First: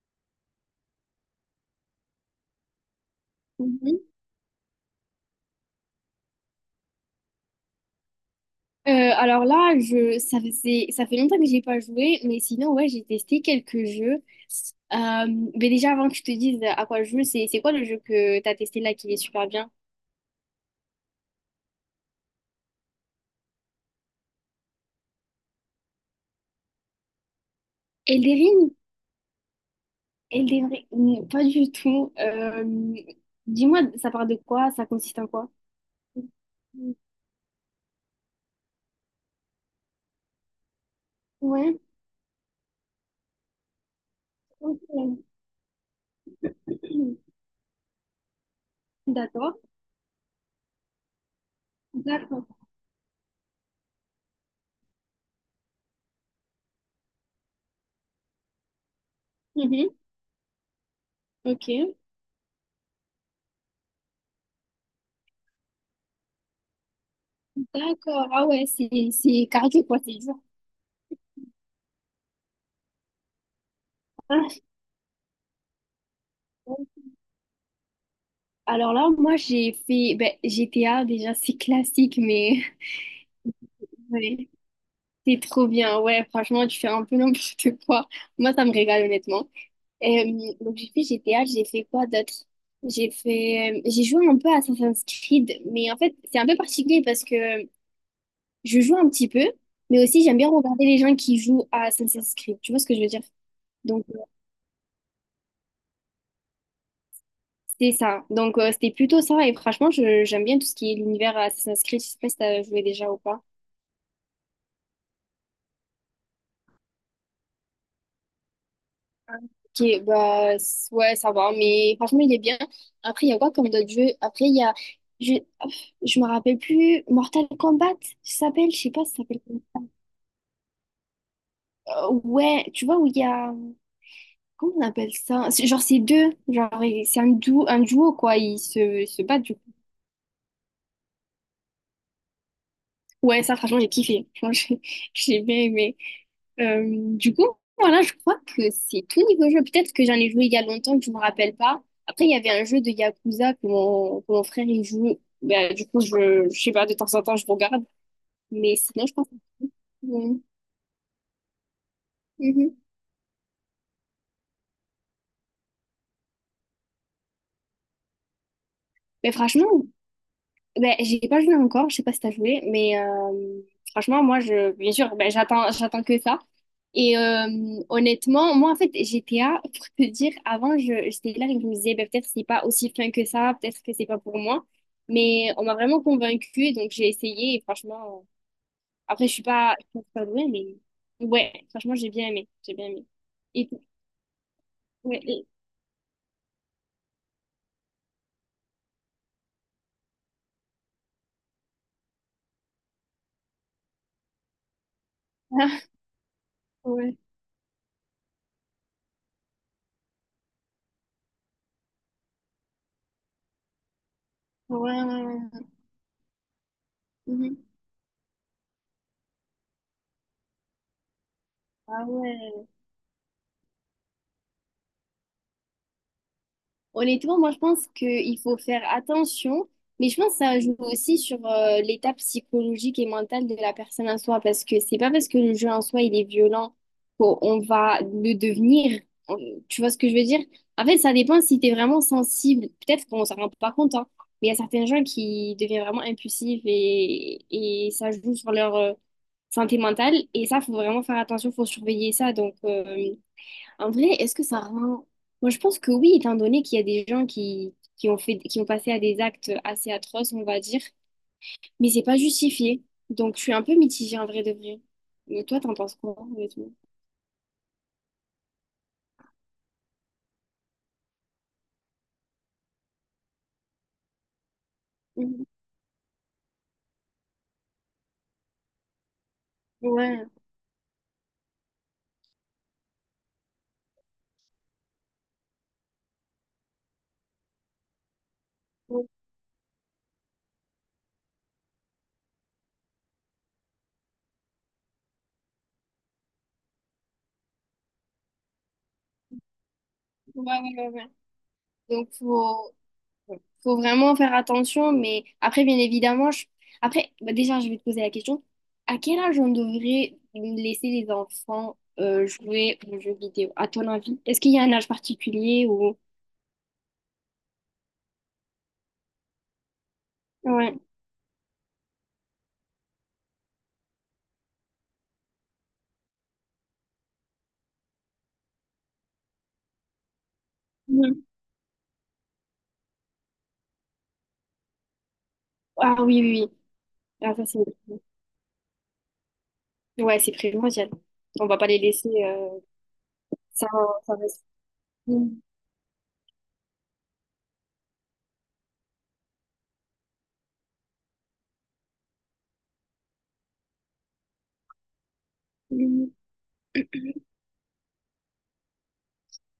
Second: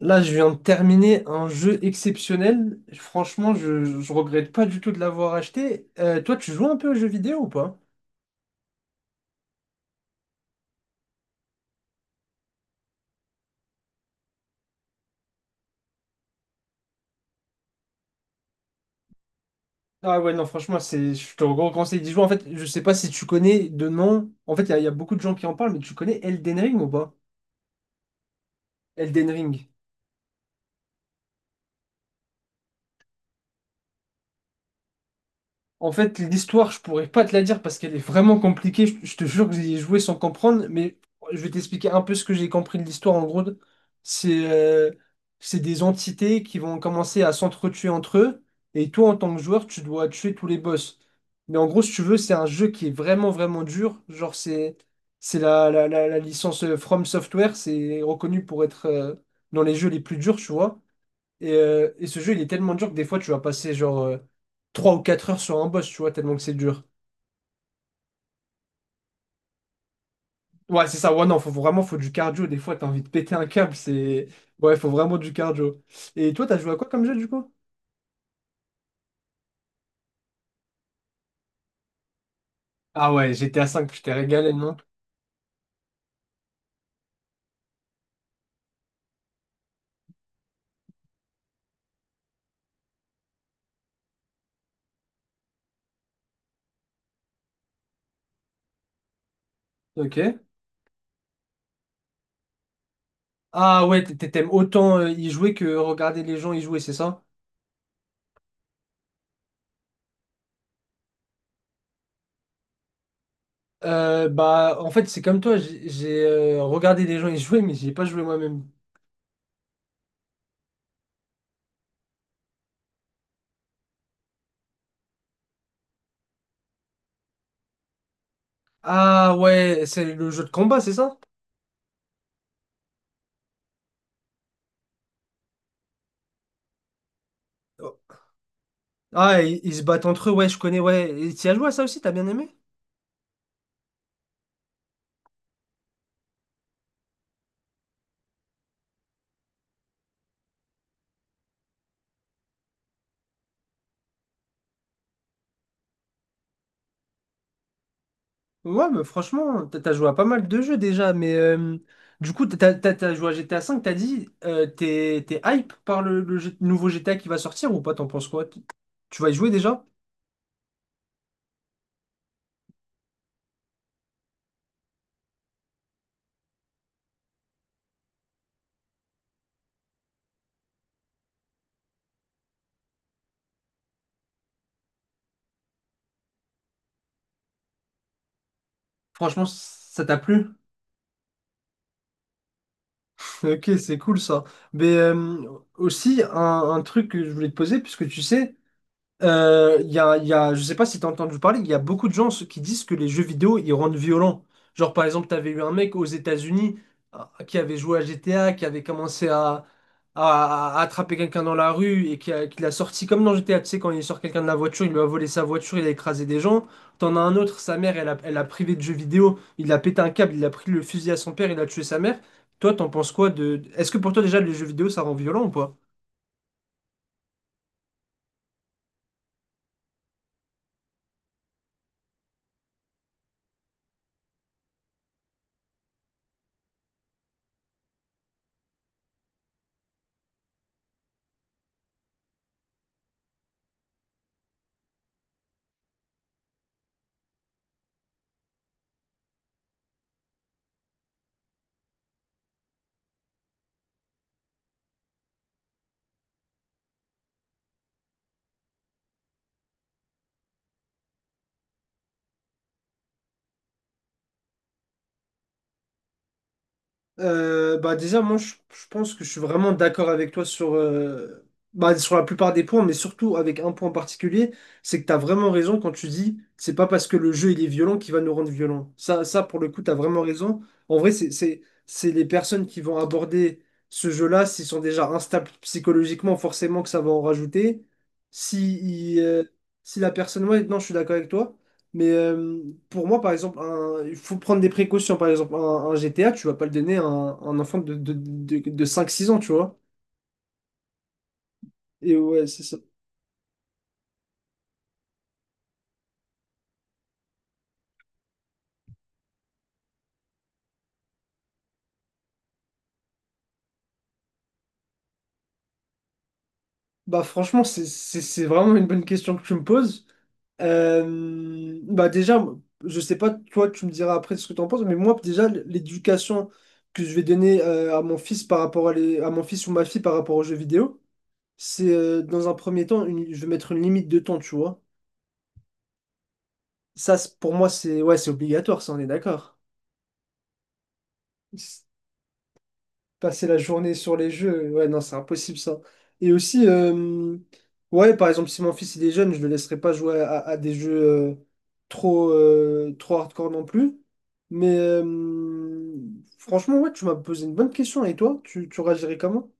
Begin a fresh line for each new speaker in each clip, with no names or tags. Là, je viens de terminer un jeu exceptionnel. Franchement, je,
Mhm.
je regrette pas du tout de l'avoir acheté. Toi, tu joues un peu aux jeux vidéo ou pas?
Alors là, ça fait longtemps que j'ai pas joué, mais sinon, ouais, j'ai testé quelques jeux. Euh, mais déjà, avant que je te dise à quoi je joue, c'est quoi le jeu que t'as testé là qui est super bien?
Ah ouais, non, franchement, je te conseil d'y jouer. En fait, je sais pas si tu connais de nom. En fait, il y a beaucoup de gens qui en parlent, mais tu connais Elden Ring ou pas?
Elden Ring?
Elden Ring.
Elden Ring? Non, pas du tout. Dis-moi, ça parle de quoi? Ça consiste en quoi?
En fait, l'histoire, je pourrais pas te la dire parce qu'elle est vraiment compliquée. Je te jure que j'ai joué sans comprendre, mais je vais
Ouais,
t'expliquer un peu ce que j'ai compris de l'histoire. En gros, c'est euh,
ok.
c'est des entités qui vont commencer à s'entretuer entre eux, et toi, en tant que
D'accord.
joueur, tu dois tuer tous les boss. Mais en gros, si tu veux, c'est
D'accord.
un jeu qui est vraiment, vraiment dur. Genre, c'est la licence From Software, c'est reconnu pour être dans les jeux
Mhm.
les plus durs, tu vois. Et, euh,
Ok.
et ce jeu, il est tellement dur que des fois, tu vas passer genre 3 ou 4 heures sur un boss, tu vois, tellement que c'est dur.
D'accord. Ah ouais, c'est carré, quoi, c'est dur.
Ouais, c'est ça. Ouais, non, faut vraiment faut du cardio. Des fois, t'as envie de péter un câble. C'est. Ouais, faut vraiment du cardio. Et toi, t'as joué à quoi comme jeu, du coup?
Alors là, moi, j'ai fait ben, GTA, déjà, c'est classique, mais
Ah ouais, GTA 5, je t'ai
ouais,
régalé, non?
c'est trop bien. Ouais, franchement, tu fais un peu n'importe quoi. Moi, ça me régale, honnêtement. Donc, j'ai fait GTA, j'ai fait quoi d'autre? J'ai joué un peu à Assassin's Creed, mais en fait, c'est un peu particulier parce que je joue un petit peu, mais
Ok.
aussi, j'aime bien regarder les gens qui jouent à Assassin's Creed. Tu vois ce que je veux dire?
Ah ouais,
Donc,
t'aimes autant y jouer que regarder les gens y jouer, c'est ça?
c'est ça. Donc, c'était plutôt ça, et franchement, j'aime bien tout ce qui est l'univers Assassin's Creed. Je sais pas si t'as joué déjà ou pas.
Bah, en fait, c'est comme toi, j'ai regardé les gens y jouer, mais j'y ai pas joué moi-même.
Ok, bah ouais, ça va, mais franchement, il est bien. Après, il y a quoi comme d'autres jeux? Après, il y a. Je, je me rappelle plus. Mortal Kombat, ça s'appelle? Je sais pas si ça
Ah
s'appelle, comment.
ouais, c'est le jeu de combat, c'est ça?
Ouais, tu vois, où il y a. Comment on appelle ça? Genre, c'est deux. Genre, et c'est un duo, quoi. Ils se
Ah,
battent, du
ils se battent entre eux, ouais, je connais, ouais. Et t'y as joué à ça aussi, t'as bien aimé?
Ouais, ça, franchement, j'ai kiffé. Franchement, j'ai j'ai bien aimé. Du coup, voilà, je crois que c'est tout niveau jeu. Peut-être que j'en ai joué il y a longtemps, que je me rappelle pas. Après, il y avait un jeu de Yakuza que mon frère, il joue. Bah, du coup, je sais pas, de temps en temps, je regarde. Mais
Ouais, mais
sinon, je pense que...
franchement, t'as joué à pas
Mhm.
mal de jeux déjà, mais du coup, t'as
Mhm.
t'as- t'as joué à GTA 5, t'as dit, t'es hype par le nouveau GTA qui va sortir ou pas, t'en penses quoi? Tu vas
Mais
y jouer déjà?
franchement, ben, j'ai pas joué encore, je sais pas si t'as joué, mais franchement, moi, bien sûr, ben, j'attends que ça. Et honnêtement, moi, en fait, GTA, pour te dire, avant, j'étais là et je me disais, ben, peut-être c'est pas aussi fin que ça, peut-être que c'est pas pour moi. Mais on m'a vraiment convaincue, donc j'ai essayé, et franchement, après, je suis
Franchement,
pas, je
ça
suis
t'a
pas douée,
plu?
mais ouais, franchement, j'ai bien aimé, j'ai bien aimé. Et,
Ok, c'est cool ça. Mais
ouais,
aussi, un truc que je voulais te poser, puisque tu sais, il y a, je sais pas si t'as entendu parler, il y a beaucoup de gens qui disent que les jeux vidéo, ils rendent violents. Genre, par exemple, t'avais eu un mec aux États-Unis
ouais,
euh, qui avait joué à GTA, qui avait commencé à attraper quelqu'un dans la rue et qui l'a sorti comme dans GTA, tu sais, quand il sort quelqu'un de la voiture, il lui
ouais,
a
ouais.
volé sa
Ouais.
voiture, il a écrasé des gens. T'en as un autre,
Mhm.
sa mère, elle a privé de jeux vidéo, il a pété un câble, il a pris le fusil à son père, il a tué sa
Ah
mère.
ouais.
Toi, t'en penses quoi de... Est-ce que pour toi, déjà, les jeux vidéo, ça rend violent ou pas?
Honnêtement, moi, je pense qu'il faut faire attention, mais je pense que ça joue aussi sur l'état psychologique et mental de la personne en soi, parce que c'est pas parce que le jeu en soi, il est violent qu'on va le devenir. On- Tu vois ce que je veux dire? En fait, ça dépend si tu es vraiment sensible. Peut-être qu'on s'en rend pas compte, hein, mais il y a certains gens qui deviennent vraiment impulsifs et, ça joue sur leur santé mentale, et ça, faut vraiment faire attention, faut surveiller ça, donc... en vrai, est-ce que ça rend... Moi, je pense que oui, étant donné qu'il y a des gens qui ont passé à des actes assez atroces, on va dire, mais c'est pas justifié. Donc, je suis un peu mitigée en vrai de vrai. Mais toi, t'en penses quoi, honnêtement?
Bah déjà, moi, je pense que je suis vraiment d'accord avec toi bah, sur la plupart des points, mais surtout avec un point en particulier, c'est que tu as
Mhm.
vraiment raison quand tu dis, c'est pas parce que le jeu il est violent qu'il va nous rendre violents. Ça pour le coup, tu as vraiment
Ouais,
raison. En vrai, c'est les personnes qui vont aborder ce jeu-là, s'ils sont déjà instables psychologiquement, forcément que ça va en rajouter.
ouais,
Si, il, euh, si la personne, ouais, non, je suis d'accord avec toi. Mais pour moi, par exemple, il faut prendre des précautions. Par exemple, un GTA, tu vas pas le donner à un enfant de 5-6 ans, tu vois.
ouais, ouais, ouais. Donc,
Et ouais, c'est ça.
faut vraiment faire attention, mais après, bien évidemment, je... après, bah, déjà, je vais te poser la question, à quel âge on devrait laisser les enfants jouer aux jeux vidéo, à ton avis? Est-ce qu'il y a un âge particulier ou...
Bah franchement, c'est vraiment une bonne question que tu me poses.
Ouais.
Bah déjà, je sais pas, toi, tu me diras après ce que tu en penses, mais moi, déjà, l'éducation que je vais donner à mon fils par rapport à mon fils ou ma fille par rapport aux jeux vidéo,
Mhm.
c'est dans un premier temps, je vais mettre une limite de temps, tu vois.
Ah oui, oui, oui.
Ça,
Ah, ça,
pour
c'est...
moi, c'est ouais, c'est obligatoire, ça, on est d'accord.
Ouais, c'est primordial. On va pas les
s-
laisser
passer la
ça
journée sur
sans
les
reste-
jeux, ouais, non, c'est
Mhm.
impossible ça. Et aussi, ouais, par exemple, si mon fils il est jeune, je le laisserai pas jouer à des jeux euh, trop hardcore non plus. Mais
Mhm.
franchement, ouais, tu m'as posé une bonne question. Et toi, tu réagirais comment?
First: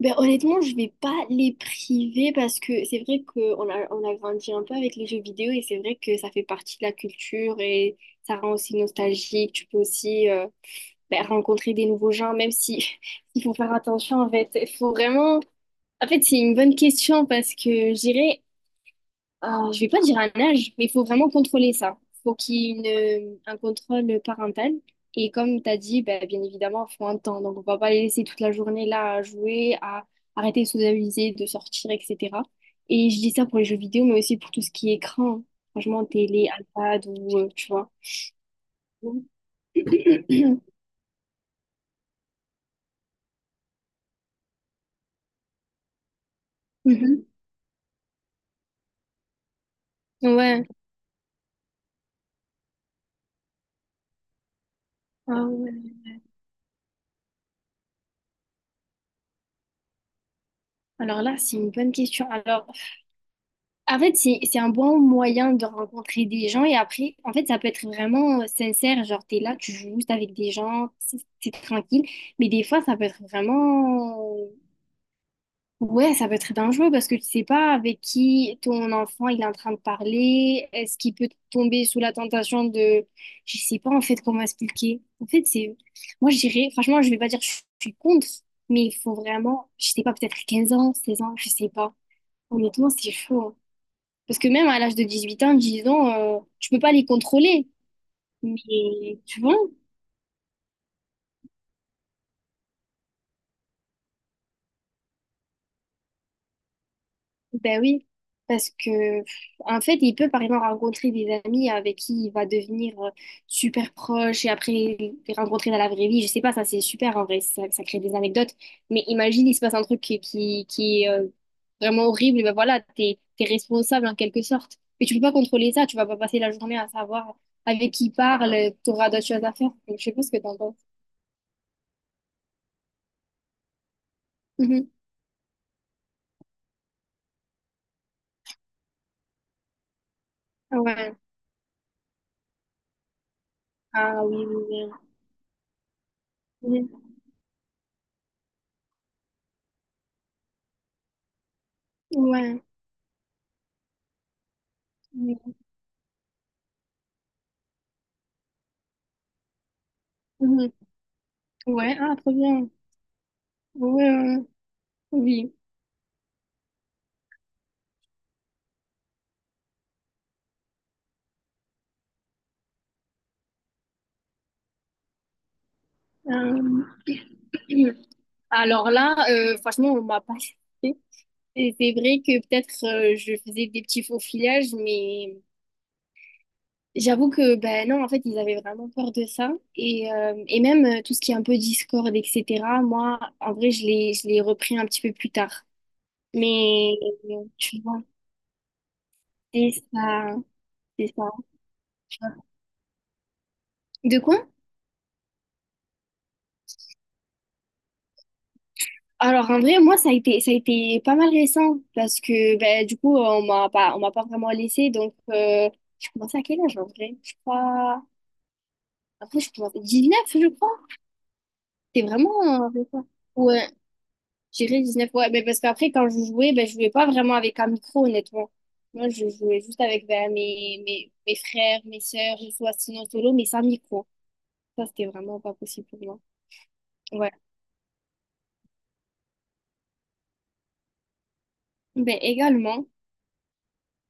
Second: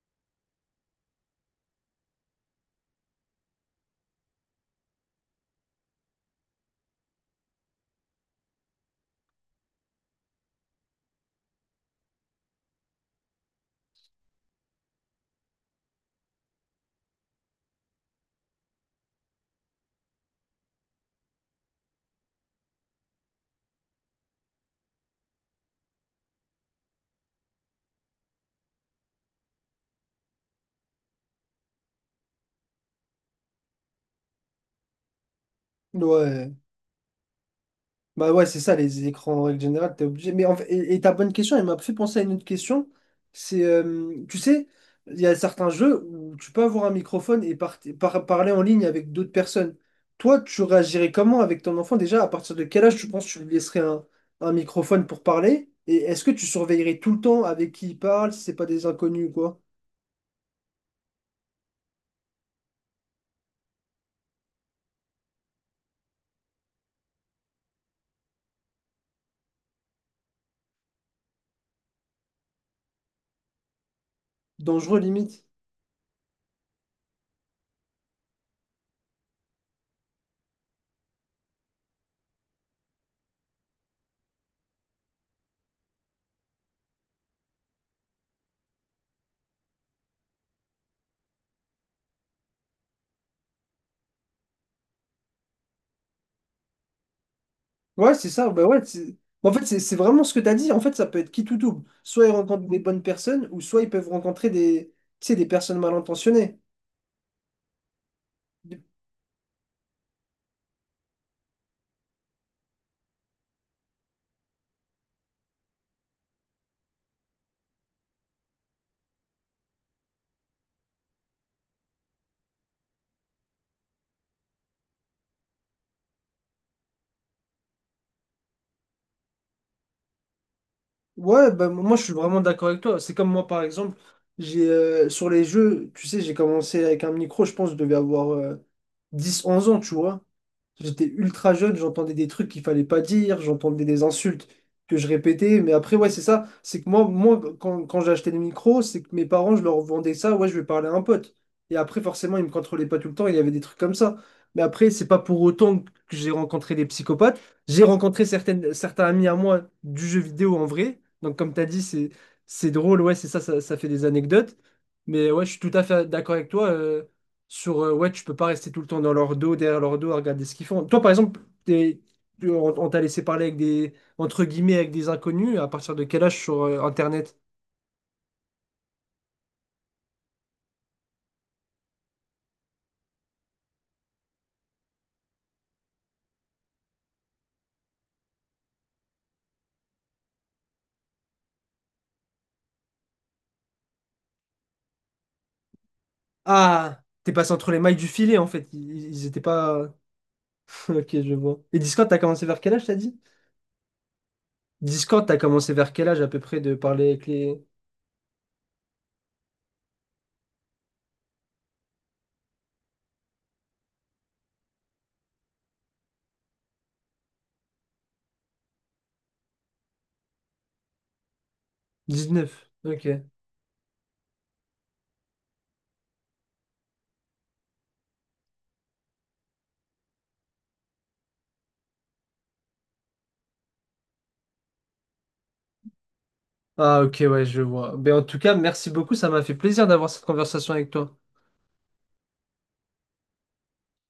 Ben, honnêtement, je vais pas les priver parce que c'est vrai qu'on a grandi un peu avec les jeux vidéo et c'est vrai que ça fait partie de la culture et ça rend aussi nostalgique. Tu peux aussi ben, rencontrer des nouveaux gens, même si il faut faire attention en fait. Il faut vraiment... En fait, c'est une bonne question parce que je dirais. Je vais pas dire un âge, mais il faut vraiment contrôler ça. Il faut qu'il y ait un contrôle parental. Et comme tu as dit, ben, bien évidemment, il faut un temps. Donc, on va pas les laisser toute la journée là à jouer, à arrêter de socialiser, de sortir, etc. Et je dis ça pour les jeux vidéo, mais aussi pour tout ce qui est écran. Franchement, télé,
Ouais.
iPad ou, tu vois.
Bah ouais, c'est ça, les écrans en règle générale, t'es obligé. Mais en fait- et, et ta bonne question, elle m'a fait penser à une autre question. Tu sais, il y a certains jeux où tu peux avoir un
Mhm.
microphone et parler en ligne avec d'autres personnes. Toi, tu
Ouais.
réagirais comment avec ton enfant déjà? À partir de quel âge tu penses que tu lui laisserais un microphone pour
Ah
parler?
ouais.
Et est-ce que tu surveillerais tout le temps avec qui il parle, si c'est pas des inconnus ou quoi?
Alors là, c'est une bonne question. Alors, en fait, c'est un bon moyen de rencontrer des gens et après, en fait, ça peut être vraiment sincère. Genre, t'es là, tu joues juste avec des gens, c'est tranquille. Mais des fois, ça peut être vraiment...
Dangereux limite.
Ouais, ça peut être dangereux parce que tu sais pas avec qui ton enfant il est en train de parler. Est-ce qu'il peut tomber sous la tentation de... Je sais pas en fait comment expliquer. En fait, c'est... Moi, je dirais... Franchement, je vais pas dire que je suis contre, mais il faut vraiment... Je sais pas, peut-être 15 ans, 16 ans, je sais pas. Honnêtement, c'est chaud, hein. Parce que même à l'âge de 18 ans, 10 ans, tu peux pas les contrôler.
Ouais, c'est ça. Bah ouais,
Mais tu
en
vois,
fait, c'est vraiment ce que tu as dit. En fait, ça peut être qui tout double. Soit ils rencontrent des bonnes personnes, ou soit ils peuvent rencontrer des, tu sais, des personnes mal intentionnées.
ben oui. Parce que, pff, en fait, il peut par exemple rencontrer des amis avec qui il va devenir super proche et après les rencontrer dans la vraie vie. Je sais pas, ça c'est super en vrai, ça crée des anecdotes. Mais imagine, il se passe un truc qui est vraiment horrible, et ben voilà, t'es responsable en quelque sorte. Mais tu peux pas contrôler ça, tu vas pas passer la journée à savoir avec qui il parle, t'auras d'autres choses à faire. Donc, je sais pas ce que t'en penses.
Ouais, bah, moi, je suis vraiment d'accord avec toi. C'est comme moi, par exemple, j'ai
Mhm.
sur les jeux, tu sais, j'ai commencé avec un micro, je pense, je devais avoir 10-11 ans, tu vois. J'étais
Ouais.
ultra jeune, j'entendais des trucs qu'il fallait pas dire, j'entendais des
Ah oui,
insultes
oui,
que je répétais. Mais après, ouais, c'est ça. C'est
oui.
que moi quand j'ai acheté le micro, c'est que mes parents, je leur vendais ça. Ouais, je vais parler à un pote. Et après,
Oui,
forcément, ils me
ouais.
contrôlaient pas tout le temps. Il y avait des trucs comme ça. Mais après, c'est pas
Oui,
pour autant que j'ai rencontré des psychopathes. J'ai rencontré certaines, certains amis à moi du jeu vidéo en
mhm.
vrai. Donc, comme tu as dit,
Ouais,
c'est,
ah, trop bien.
c'est drôle. Ouais, c'est ça, ça fait des
Ouais, ouais, ouais.
anecdotes. Mais ouais, je
Oui.
suis tout à fait d'accord avec toi. Sur ouais, tu peux pas rester tout le temps dans leur dos, derrière leur dos, à regarder ce qu'ils font. Toi, par exemple, t'es- on t'a laissé parler avec des, entre guillemets, avec des inconnus, à partir de quel âge sur
Euh,
Internet?
alors là, franchement, on m'a pas fait. Et c'est vrai que peut-être je faisais des petits faux filages, mais j'avoue que, ben non, en fait, ils avaient vraiment peur de ça. Et même tout ce qui est un peu Discord, etc., moi, en vrai, je l'ai repris un petit peu plus tard. Mais
Ah, t'es passé entre les
tu
mailles
vois,
du filet, en fait. Ils étaient
c'est
pas.
ça, c'est
Ok,
ça.
je vois. Et Discord, t'as
Tu vois.
commencé vers quel âge, t'as dit?
De quoi?
Discord, t'as commencé vers quel âge à peu près de parler avec les
Alors en vrai, moi ça a été pas mal récent parce que ben du coup on m'a pas vraiment laissé donc j'ai commencé à quel âge en vrai? Je crois après je commence neuf je crois. C'est vraiment
19. Ok.
récent. Ouais, j'irais 19 ouais mais parce qu'après quand je jouais ben je jouais pas vraiment avec un micro honnêtement. Moi je jouais juste avec ben, mes frères, mes sœurs, je jouais sinon solo mais sans micro. Ça c'était vraiment pas possible pour moi.
Ah ok,
Ouais.
ouais, je vois. Mais en tout cas, merci beaucoup, ça m'a fait plaisir d'avoir cette conversation avec toi.
Ben également